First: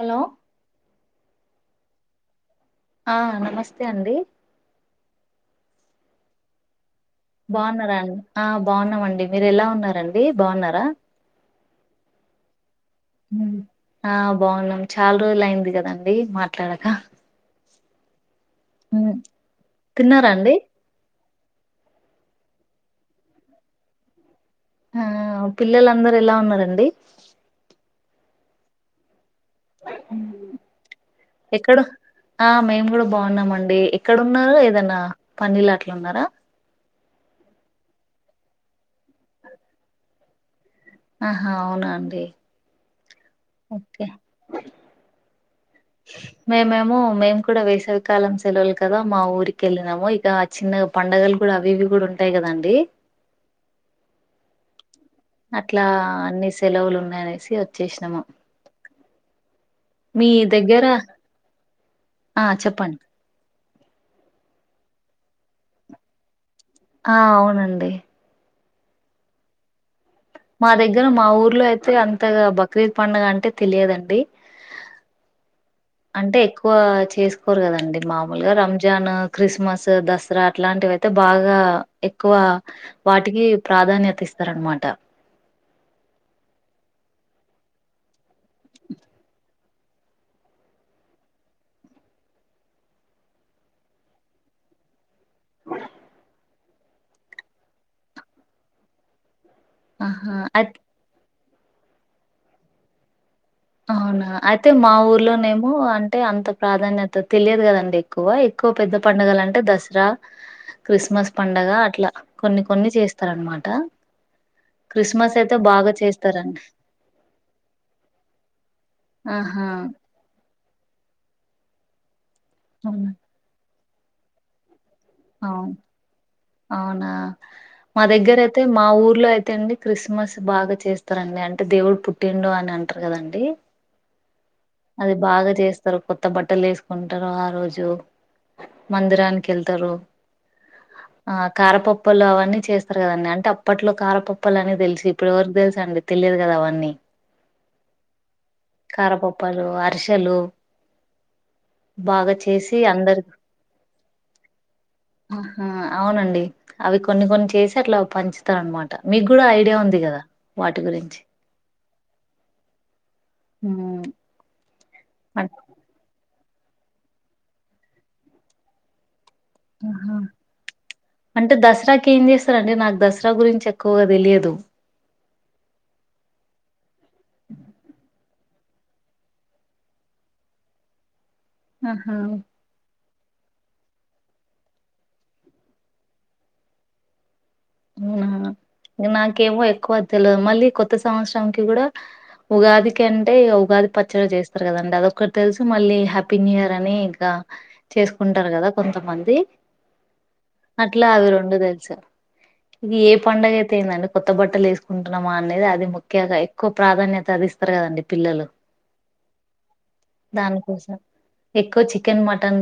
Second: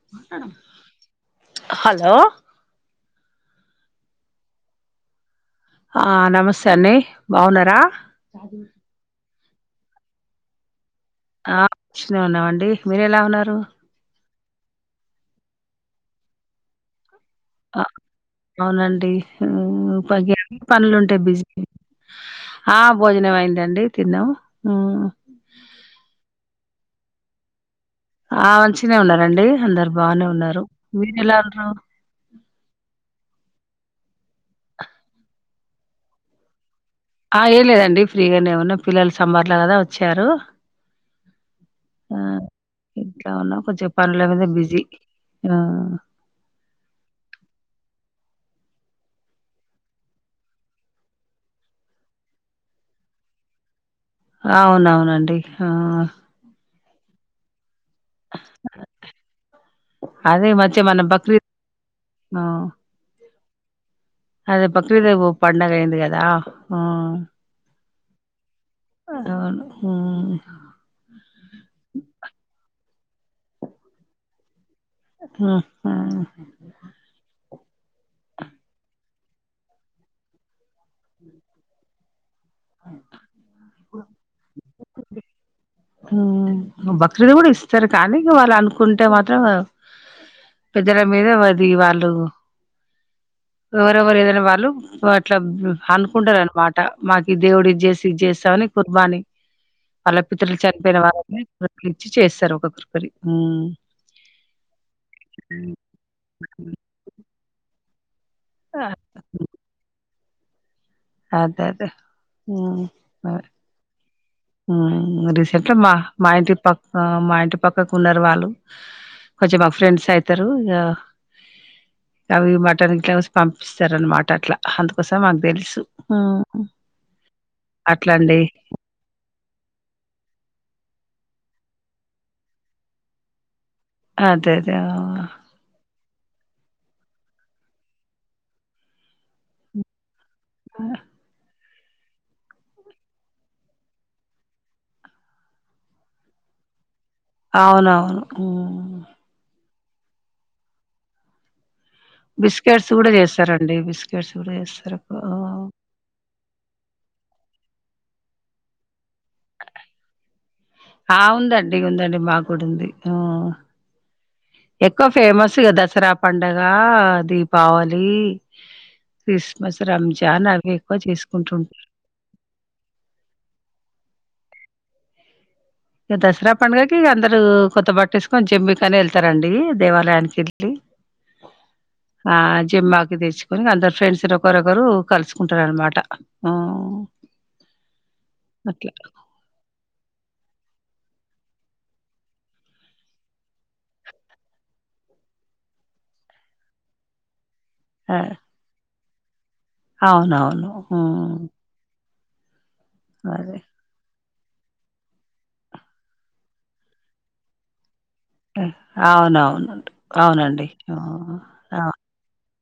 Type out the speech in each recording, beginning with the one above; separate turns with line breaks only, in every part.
Hello
ఆ hello
ఆ నమస్తే అండి
ఆ నమస్తే అండి బాగున్నారా
బాగున్నారండి ఆ బాగున్నామండి మీరు ఎలా ఉన్నారండి బాగున్నారా
ఆ మంచిగా ఉన్నాం అండి మీర ఎలా ఉన్నారు
ఉమ్. ఆ బాగున్నాం చాలా రోజులు అయింది కదండి మాట్లాడక
అవునండి
ఉమ్.
ప
తిన్నారా అండి
పనులు ఉంటాయి బిజీ ఆ భోజనమయిందండి తిన్నాము
ఆ పిల్లలందరూ ఎలా ఉన్నారండి
ఆ మంచిగానే ఉన్నారు రండి అందరు బాగానే ఉన్నారు మీరు ఉన్నారు
ఎక్కడ ఆ మేము కూడా బాగున్నామండి ఎక్కడన్నారు ఏదనా పన్నలు అట్లు ఉన్నారా
ఆ ఏ లేదండి ఫ్రీగానేమన్నా పిల్లలు సమ్మెర్ల కదా వచ్చారు
ఆహా
ఆ
అవునండి
ఇంట్లో ఉన్నా కొంచెం
ఓకే
పనుల మీద బిజీ
మేమేమో మేము కూడా వేస కాలం సెలవులు కదా మా ఊరికి వెళ్ళినాము ఇక చిన్న పంండగలు కూడా అవి ఇవి కూడా ఉంటాయి కదండి
అవునవును
అట్లా అన్ని సెలవులు మ సచ్చ చేసినామా మీ
అదే ఈ మధ్య
దగ్గర
మన బక్రీద్
ఆ చెప్పండి
అదే బక్రీద్ పండగ అయింది కదా
ఆ అవునండి
అవును
మా దగ్గర మా ఊర్లో అయితే అంతగా బక్రీద్ పండుగ అంటే తెలియదండి
ఆ
అంటే ఎక్కువ చేసు కోరు కదండి మామూలుగా రంజాన్ క్రిస్మస్ దసరా అట్లాంటివి అయితే బాగా క్కువ వాటికి ప్రాధాన్యత ఇస్తార అనమా ట్ట
బక్రీదు కూడా ఇస్తారు కానీ వాళ్ళు అనుకుంటే మాత్రం పెద్దల మీద అది వాళ్ళు ఎవరెవరు ఏదైనా వాళ్ళు ఇట్లా అనుకుంటారనమాట్ మాకు దేవుడి ఇది చేసి ఇది చేస్తా అని కుర్బానీ
ఆహా అయితే
చన్పోయిన వా ఇచ్చి చేస్తారు ఒక కృపరి
అవునా అయితే మా ఊర్లోనేమో అంటే అంత ప్రాధాన్యత తెలియదు కదండి. ఎక్కువ ఎక్కువ పెద్ద పండుగలు అంటే దసరా క్రిస్మస్
అదే
పండగ
అదే
అట్లా కొన్ని కొన్ని చేస్తారు
ఆ!
అనమాట.
హ్మ్ రీసెంట్ మా మా ఇంటి
చేస్తారండి
పక్క మా ఇంటి పక్కకు ఉన్నారు. వాళ్ళు కొంచం
ఆహా
మా ఫ్రెండ్స్ అయితరు. యా. అవి మటన్
అవును
పంపి. ఇస్తరనమాట అట్లా అందుక్
అవును అవునా మా
అట్లా
దగ్గర
అండి
అయితే మా ఊర్లో అయి తే అండి క్రిస్మస్ బాగా చేస్తారండి అంటే దేవుడు పుట్టిండు అని అంటారు కదండి.
అదే అదే
అది
హా.
బాగా చేస్తారు కొత్త బట్టలు వేసుకుంటారు ఆ రోజు మందిరానికి వెళ్తారు.
ఆహ.
కారపప్పాలు అవన్నీ చేస్తారు కదండి అంటే అప్పట్లో కారపప్పాలు అనె తెలుసు ఇప్పుడు ఎవరికి తెలుసండి తెలియదు కదా అవన్నీ.
అవును అవును హ్మ్.
హర్షలు.
బిస్కెట్స్ కూడా చేస్తారండి బిస్కెట్స్ కూడా చేస్తారు. ఆహ్,
ఆహా అవునండి అవి కొన్ని కొన్ని చేసి అట్లా పంచుతారనమాట మీకు కూడా ఐడియా ఉంది కదా. వాటి గురించి
ఆ ఉంది అండి ఉంది అండి మాకు కూడా ఉంది హు.
ఉమ్
ఎక్కువ ఫేమస్ గా దసరా. పండగా దీపావళి. క్రిస్మస్
ఆహా
రంజాన్ అవి ఎక్కువ
అంటే
చేసుకుంటుం
దసరాకి ఏం చేస్తరండి నాకు దసరా గురించి ఎక్కువగా తెలియదు
దసరా పడగా అందరు కొత్త బట్ట కొంచెం మీకానే వెళ్తారండి దేవాలయానికి వెళ్ళి
ఆహా
ఆ జ మా తెచ్చుకని అందరు ఫ్రెండ్స్ ఒకరొకరు కలుసుకుంటార అనమాట
అవునా నాకేవో ఎక్కువ తెలియదు మళ్ళీ కొత్త సంవత్సరం క కూడా ఉగాదికి అంటే ఉగాది పచ్చడి చేస్తారు కదండి అదొక్కటి తెలుసు మళ్ళీ హ్యాపీ న్యూ ఇయర్ అని ఇంకా
ఆ
చేసుకుంటారు కదా కొంతమంది ది
అవునవును
తెలుసు ఏ పండడుగ
అదే
అయితేయిందనుకు కొత్త బట్టలు వేసుకుంటున్నామా అనేది అది ముఖ్యంగా ఎక్కువ ప్రాధాన్యత అది ఇస్తారు కదండి పిల్లలు
అవునవును అవునండి
దానికోసం ఎక్కువ చికెన్ మటన్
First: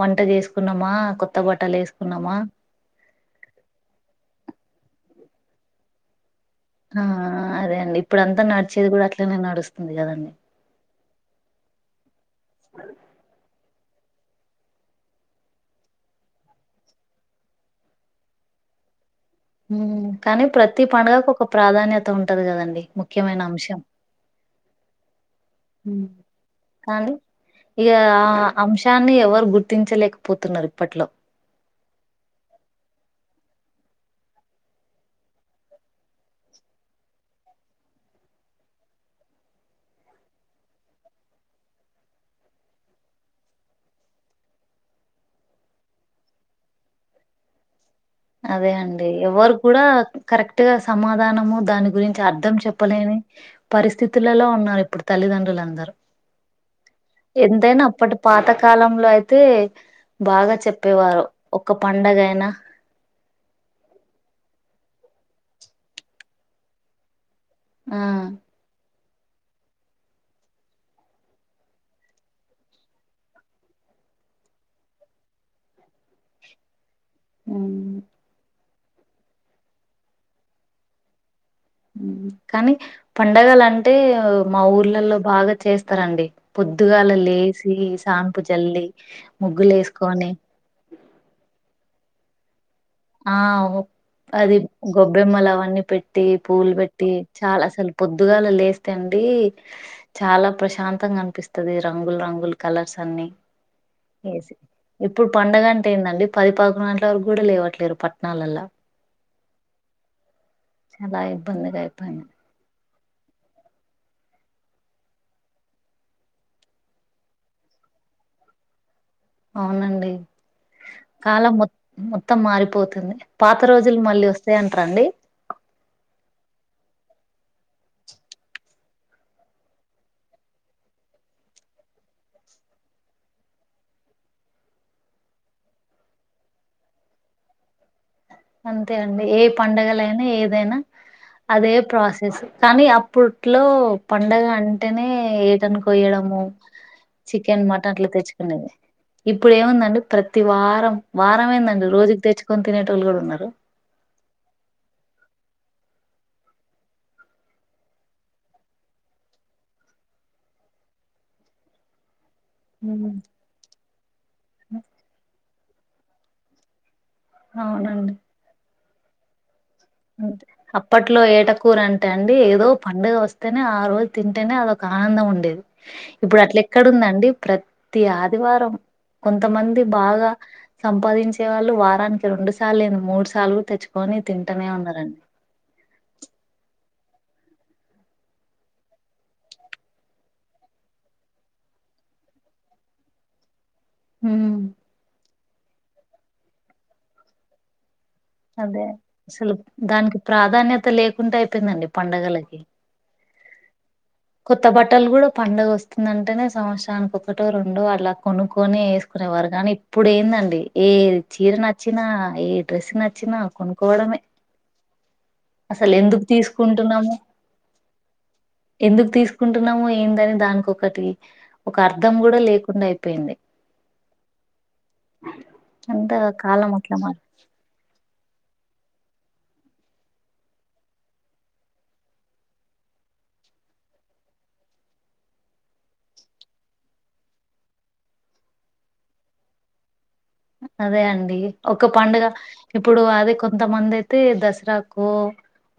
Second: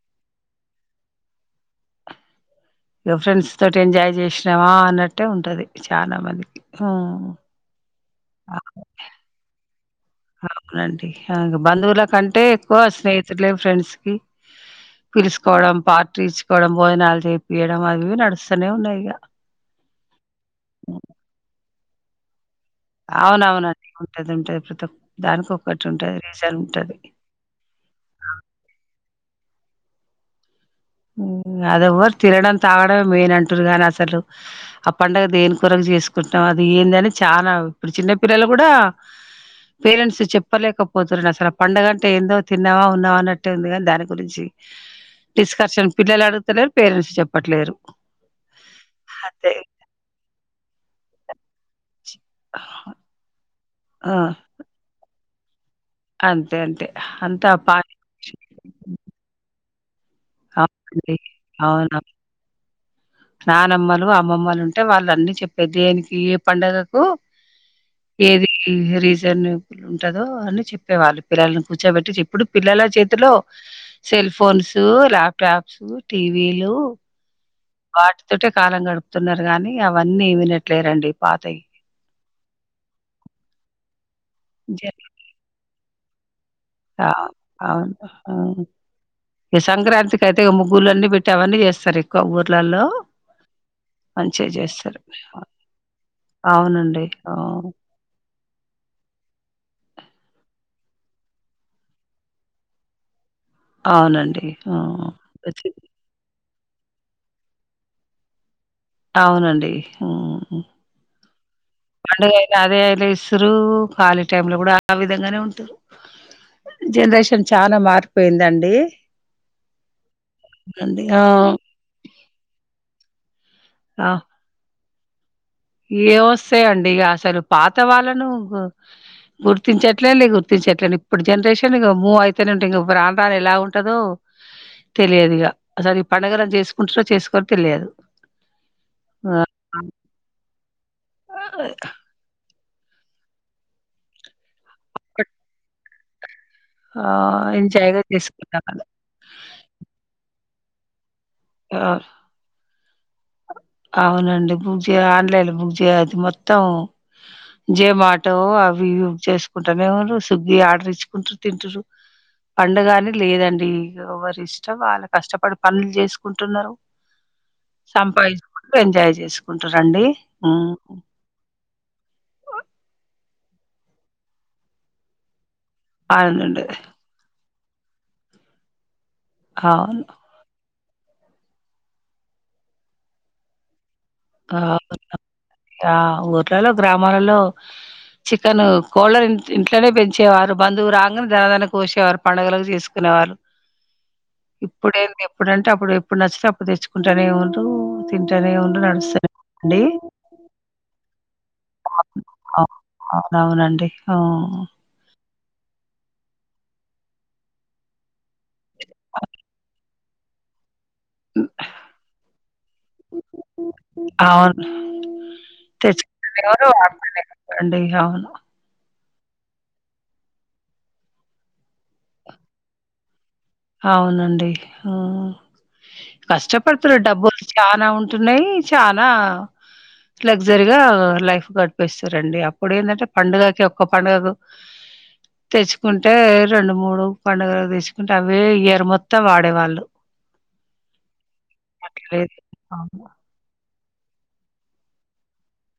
వంట చేసుకున్నామా కొత్త బట్టలు వేసుకున్నామా
ఫ్రెండ్స్ తోటి ఎంజాయ్ చేసినావా అన్నట్టే ఉంటది చాలా మంది
ఆ అదే అండి ఇప్పుడు అంతా నడిచేది కూడా అట్లనే నడు
అవునడి అ బంధవులా క అంటే ఎక్కువ స్నేహితులులే ఫ్రెండ్స్ పిలుచసుకోవడం పార్టీ ఇచ్చుకోవడం భోజనాలు చేపియడం అవివి నడుస్తూనే ఉన్నాయి ఇక
ఉ కానీ ప్రతి పండుగకు ఒక ప్రాధాన్యత అ ఉంటది కదండి ముఖ్యమైన
అవున అవునం
అంశం
ఉంటది ఉంటది ప్రతిక్క దానికి ఒటి
ఉమ్.
ఉంటది రీసన్ ఉంటది
కానీ ఇగ ఆ అంశాన్ని ఎవరు గుర్తించలేకపోతున్నారు ఇప్పట్లో
అదవ ఎవరు తిడం తాగడం గాని అసలు ఆ పండుగది ఏను కొరకు చేసుకుంటున్నా అది ఏంది అని చాలా ఇప్పుడు చిన్న పిల్లలు కూడా పేరెంట్స్ చెప్పలేకపోతురు అసలు ఆ పండగ అంటే ఏందో తిన్నావా ఉన్నావా అన్నట్టే ఉంది కాని దాని గురించి స్ దర్శన పిల్లలు అడుగుతలేరు పేరెంట్స్ చెప్పట్లేరు
అదే అండి
అంతే
ఎవరు కూడా కరెక్ట్ కర్రీటు సమాధానము దాని గురించి అర్థం చెప్పలేని
ఆ
పరిస్థితులలో ఉన్నారు ఇప్పుడు తలిదండ్రులు అందారు
అంతే అంతే అంతా పా
ఎంతైనా అప్పటి పాతకాలంలో అయితే బాగా
అవునండి.
చెప్పేవారు ఒ
అవును.
పండగ అయినా
నానమ్మలు అమ్మమ్మలు ఉంటే వాళ్ళు అన్నీ చెప్పేది దేనికి ఏ పండుగకు
ఆ
ఏది రీజ దేన్ ఉంటదో అని చెప్పేవాళ్ళు పిల్లని కూర్చోబెట్టి ఇప్పుడు పిల్లల చేతిలో సెల్ ఫోన్స్, ల్యాప్టాప్స్ టీవీలు
ఉమ్
వాట్ తోటి కాలం గడుపుతున్నారు గానీ అవన్నీ వినట్లేరండి పాతయ్
మ్మ్ కానీ పండగలంటే మా
జరి
ఊర్లలో బాగా చేస్ తరండి
అవును అవును మ్మ్
జల్లి
ఈ సంక్రాంతికి
ముగ్గులేసుకొని
అయితే ముగ్గులున్నీ పెట్టి అవన్నీ చేస్సరి కబోట్లల్లో
ఆ అది గొబ్బెమ్మలవన్నీ పెట్టి పూవులు
అవునండి.
పెట్టి
ఆ!
చాలా అసలు పొద్దుగాల్ లేస్తే అండి చాలా ప్రశాంతంగా అనిపిస్తుంది రంగుల రంగుల కలర్స్ అన్ని
అవునండి.
ఇప్పుడు
ఆ!
పండుగ అంటే ఏందండి పదిపదకొండు గంట్లకు వరకు కూడా లేవుట్లా లేరు పట్నాలల్లా
అవునండి మ్మ్
చాలాఇబ్బంది గైపోన
లేస్సరు ఖాళీ టైంలో కూడా ఆ విధంగానే ఉంటరు జనరేషన్ చానా మారిపోయిందండి.
అవునండి
అండి. ఆ!
కాలం మొ మొత్తం మారిపోతుంది పాత రోజులు మళ్ళీ వస్తాయ్ రండి
ఏ వస్సాయండి ఇగ అసలు పాత వాళ్ళను గు గుర్తించట్లేదు గుర్తించట్లే, ఇప్పుడు జనరేషన్ ఇగ మూవ్ అయతూనే ఉంటే ఇగ ఎవరాను ఎలా ఉంటదో తెలియదు, ఇగ అసలు ఈ పండగలను చేసుకుంటారో చేసుకోరో తెలియదు.
అంతే అండి
ఆ!
ఏ పండగలైనా ఏ దేనా అదే ప్రాసెస్ కానీ అప్పుట్లో పండగ అం టేనే
బట్
ఏ టను పొయ్యడము
ఆ! ఆహ్,
చికెన్ మటన్
ఎంజాయ్‌గా
అట్లా తెచ్చుకునేది
చేసుకున్నామలా.
ఇప్పుడు ఏముందండి ప్రత్ తివారం
ఆ!
వారంమేందండి రోజుకు తెచ్చుకుని తినేటొళ్ళు కూడా
అవునండి పూజ లైన్ బుక్ చేది మొత్తం జేమాటో అవి బుక్ చేసుకుంటానేంటురు, ఏమ స్విగ్గి ఆర్డర్ ఇచ్చుకుంటారు తింటురు.
ఉ
పండుగని లేదండి ఎవరి ఇష్టం వాళ్ళ కష్టపడు పనులు చేసు కుంటున్నారు.
అవునండి.
ఎంజాయ్ చేసు
అంతే అప్పట్లో ఏటకూర అంటే అండి. ఏదో పండుగ వస్త్ నే ఆ రోజు తింటేనే అదొక ఆనందం ఉండేది. ఇప్పుడు అట్లా
అవునండి.
ఎక్కడ ఉంది. ప్రతి ప్రతి ఆదివారం. కొంతమంది
అవును.
బాగా. సంపాదించే వాళ్ళు వారానికి రెండు సార్లు ఏ మూడు సార్లు తెచ్చుకొని తిం
ఆహా ఆహా ఆ ఊర్లలో గ్రామాలలో చికెన్ కోళ్ళన్నీ ఇంట్లనే పెంచేవారు. బంధువు రాంగనే దంగన్నే కోసేవారు పండుగల చేసుకునేవాళ్ళు.
ఉమ్
ఇప్పుడేంది. చెప్ ఇప్పుడంటే. అప్పుడు, ఎప్పుడు నచ్చితే అప్పుడు తెచ్చుకుంటేనే ఉంట్రూ. తింటానే ఉంటార్
అదే
నాడ్చు
అసలు దానికి ప్రాధాన్యత లేకుంటే.
అవును అవునవునండి ఆహ్.
కొత్త బట్టలు కూడా పండుగ వస్తుందంటేనే సంవత్సరానికి ఒకటో, రెండో అలా కొనుక్కొని వేసుకునేవారు. కానీ ఇప్పుడు ఏందండి. ఏ
హ్మ్.
చీర నచ్చినా, ఏ డ్రెస్ నచ్. చ్చినా కొనుక్కోవడమే.
సు స్.
అసలు ఎందుకు
తెచ్చుకునేదేవరు,
తీసుకుంటున్నాము
వాడుకునేఎవరు అండి. అవును
కుంటున్నాము ఏందని దానికోకటి ఒక అర్థం కూడా లేకుండా అయిపోయింది.
అవునండి హహ్
అంత కాలం అట్లా
కష్టపడుతురు
మ
డబ్బులు చానా ఉంట్. టున్నాయి చాలా లగ్జరీగా లైఫ్ గడిపేస్తారండి. అప్పుడు ఏంటంటే పండుగకి ఒక్క పండుగకు తెచ్చుకుంటే రెండు, మూడు పండుగ తెచ్చుకుంటే. అవే ఇయర్ మొత్తం వాడేవాళ్ళు.
అదే అండి ఒక్క పండుగ
లేదు.
ఇప్పుడు
అవును.
అది కొంతమంది. అయితే దసరాకో,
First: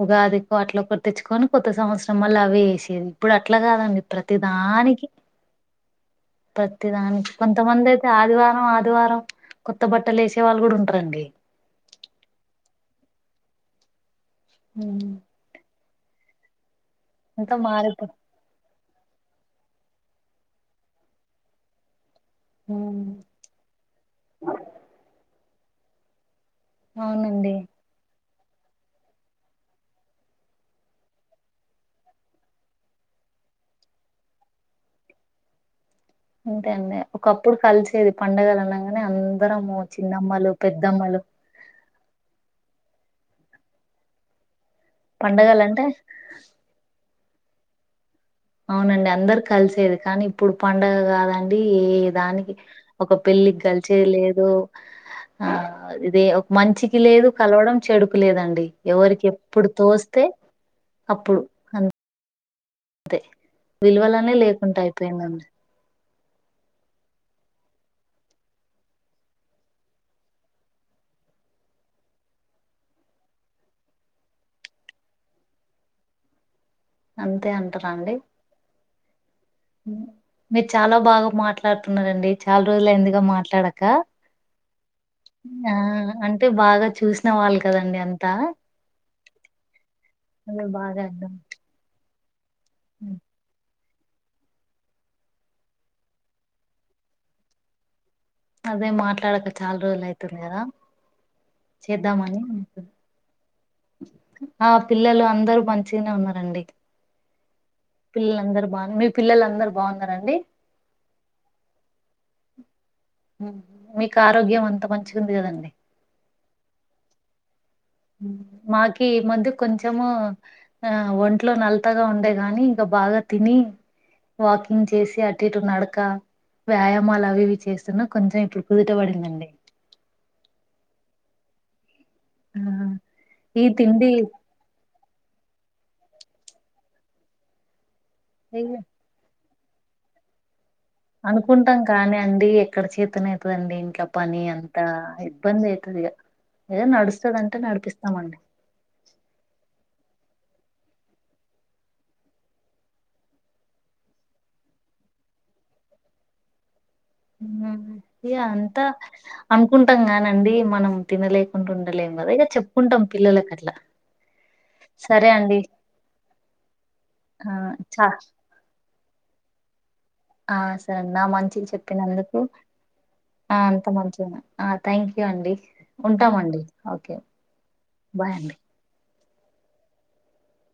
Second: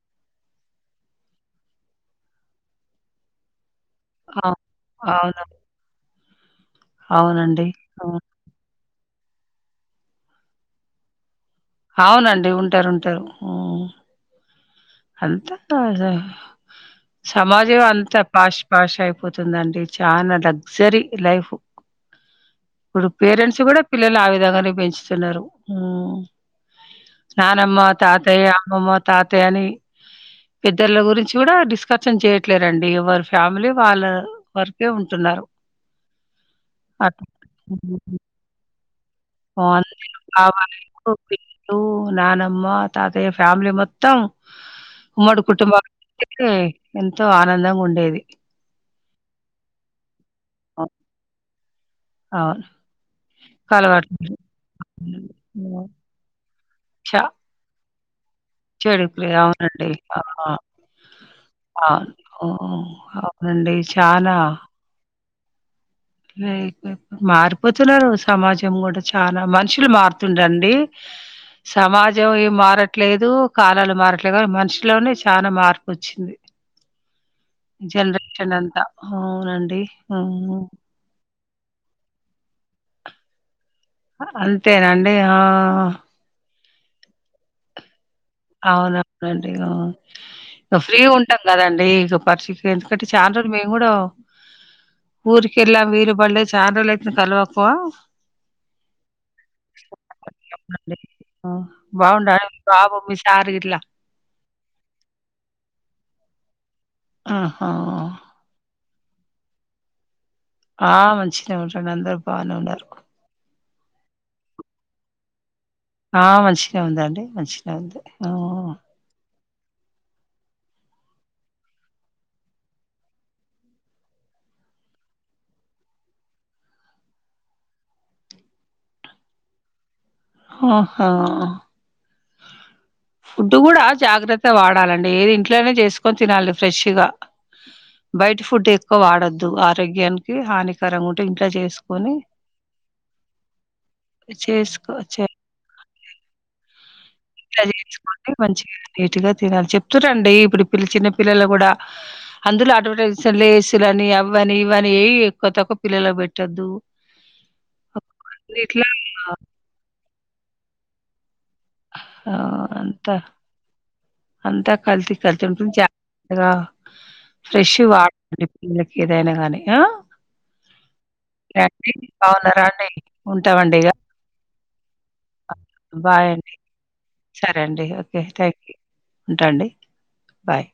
ఉగాదికో అట్లా ఒకటి తెచ్చుకొని కొత్త సంవత్సరం మళ్ళా అవి వేసేది ఇప్పుడు అట్లా కాదండి. ప్రతి
అవు
దానికి.
అవును.
ప్రతిదానికి.
అవునండి.
కొంతమంది అయితే
అవును.
ఆదివారం, ఆదివారం. కొత్త బట్టలు ఏసే వాళ్ళు కూడా ఉంటారండి.
అవునండి ఉంటారు, ఉంటారు ఊహ్.
హుహ్మ్
స స సమాజం
మారిపో
అంత పాష్ పాష్ అయిపోతుందండి చానా లగ్జరీ లైఫ్ ఇప్పుడు పేరెంట్స్ కూడా పిల్లలు ఆ విధంగానే పెంచుతున్నారు ఆమ్
అవునండి
నానమ్మ తాత అత్తయ్య అమ్మమ్మ తాతయ్య అని పెద్దర్ల గురించి కూడా డిస్కషన్ చేయట్లేరండి ఎవరి ఫ్యామిలీ వాళ్ళ వరకే ఉంటున్నారు
ఉంతే అండి ఒకప్పుడు
అట్లా.
కలిసేది పండగలు అన్నాగానే అందరము చిన్నమ్మలు పెద్దమ్మలు
ఉమ్ నానమ్మ తాతయ్య ఫ్యామిలీ మొత్తం ఉమ్మడు కుటుంబ
పండగలంటే
ఎంత ఎంతో ఆనందంగా ఉండేది
అవునండి అందరు కలిసేది కానీ ఇప్పుడు
అవును.
పండుగ కాదంటే ఏ దానికి
అవును.
ఒక పెళ్ళికి కలిచేది
కలగట్లేదు.
లేదు ఆ
హ్మ్.
ఇదే మంచికి
చ
లేదు కలవడం చెడు తప్పు లేదండి ఎవరికి
చెడుకులే
ఎప్పుడు
అవునండి. ఆ!
తోస్తే అప్పుడు అ
అవును. అవునండి చానా
లేకుండా అయిపోయిందండి
లేపో మారిపోతున్నారు సమాజం కూడా చాలా మనుషులు మారుతుండండి సమాజం ఏం మారట్లేదు కాలాలు మారట్లేదు కానీ మనుషులోనే చాలా మార్పు వచ్చింది
అంతే అంటారా అండి
జనరేషన్ అంతా అవునండి హ
ట్లాడుతున్నారండి చాలా రోజులు ఎందిగా మాట్లాడక
అంతేనండి ఆ
అ అంటే బాగా చూసిన వాళ్ళు కదండి అంత
అవును అంటే
అదే
ఇక
బాగా
ఫ్రీగా
అర్థం
ఉంటాం కదండి ఇక పర్షి ఎందుకంటే చానా రోజులు కూడాడ ఊరికి ఎలా కా వీలు పడ్ల చానారోజులు అతాంది కాల్వక
అదే మాట్లాడక చాలా రోజులు అయితుంది కదా చేద్దామని
బాగుండాల
అనుకున్నా.
బాబు ఆర్గిద్
ఆ పిల్లలు అందరూ మంచిగానే ఉన్నారు నండి
ఆహా
పిల్లలు అందరు బాగున్నా మీ పిల్లలందరు బాగున్నారండి
ఆ మంచిగనే ఉండారండి అందరు బాగానే ఉండరు
మీకు ఆరోగ్యం అంత మంచి ఉంది కదండి
ఆ మంచిగనే ఉందండి మంచి
ఉ మాకి మందు కొంచెము ఆ ఒంట్లో నలతగా ఉండే గాని ఇంక బాగా తిని వాకింగ్ చేసి అటు ఇటు నడక వ్యాయామాలు అవివి చేస్తున్నా కొంచెం ఇప్పుడు కుదుటబడిందండి
ఆహా
ఆ
ఫుడ్
ఈ
గుడా
తిండి
జాగ్రత్త వాడాలండి ఏది ఇంట్లోనే చేసు కొని తినాలి ఫ్రెష్గా బయట ఫుడ్ ఎక్కువ వాడొద్దు ద్దు ఆరోగ్యానికి హాని
అనుకుంటాం కానీ అండి ఎక్కడి చేతన అయితదండి ఇంట్ల పని అంత
చేసుకో
ఇబ్బంది అయి తదిగ ఏ నడుస్
ఇంట్ల చేయించుకోండి మంచిగా నీట్ గా తినాలి చెప్తూ రండి ఇప్పుడు పిల్ చిన్న పిల్లల కూడా అందులో అడ్వాడై జన్ లేస్లు అని అవని ఇవని ఏయి ఎక్కువ తక్కువ పిల్లలకు పెట్టొద్దు
ఉ ఇ అంతా
ఇట్లా
అనుకుంటాం గానీ అండి మనం తినలే
ఆ అంతా
అట్లా
అంతా కల్తీ
సరే
కల్తీ
అండి
ఉంటుంది జగా
ఆ
ఫ్రెష్
చ
వాడండి పిల్లకి ఏదైనా గాని ఆ
ఆ సరే నా మంచిది
ఓకే అండి
చెప్పినందుకు
బాగున్నారా అండి
ఆ
ఉంటామండి
అంత
ఇగ
మంచి అ థ్యాంక్ యూ అండి
బాయ్ అండి
ఉంటామండి ఓకే బాయ్ అండి
ఉంటాండి బాయ్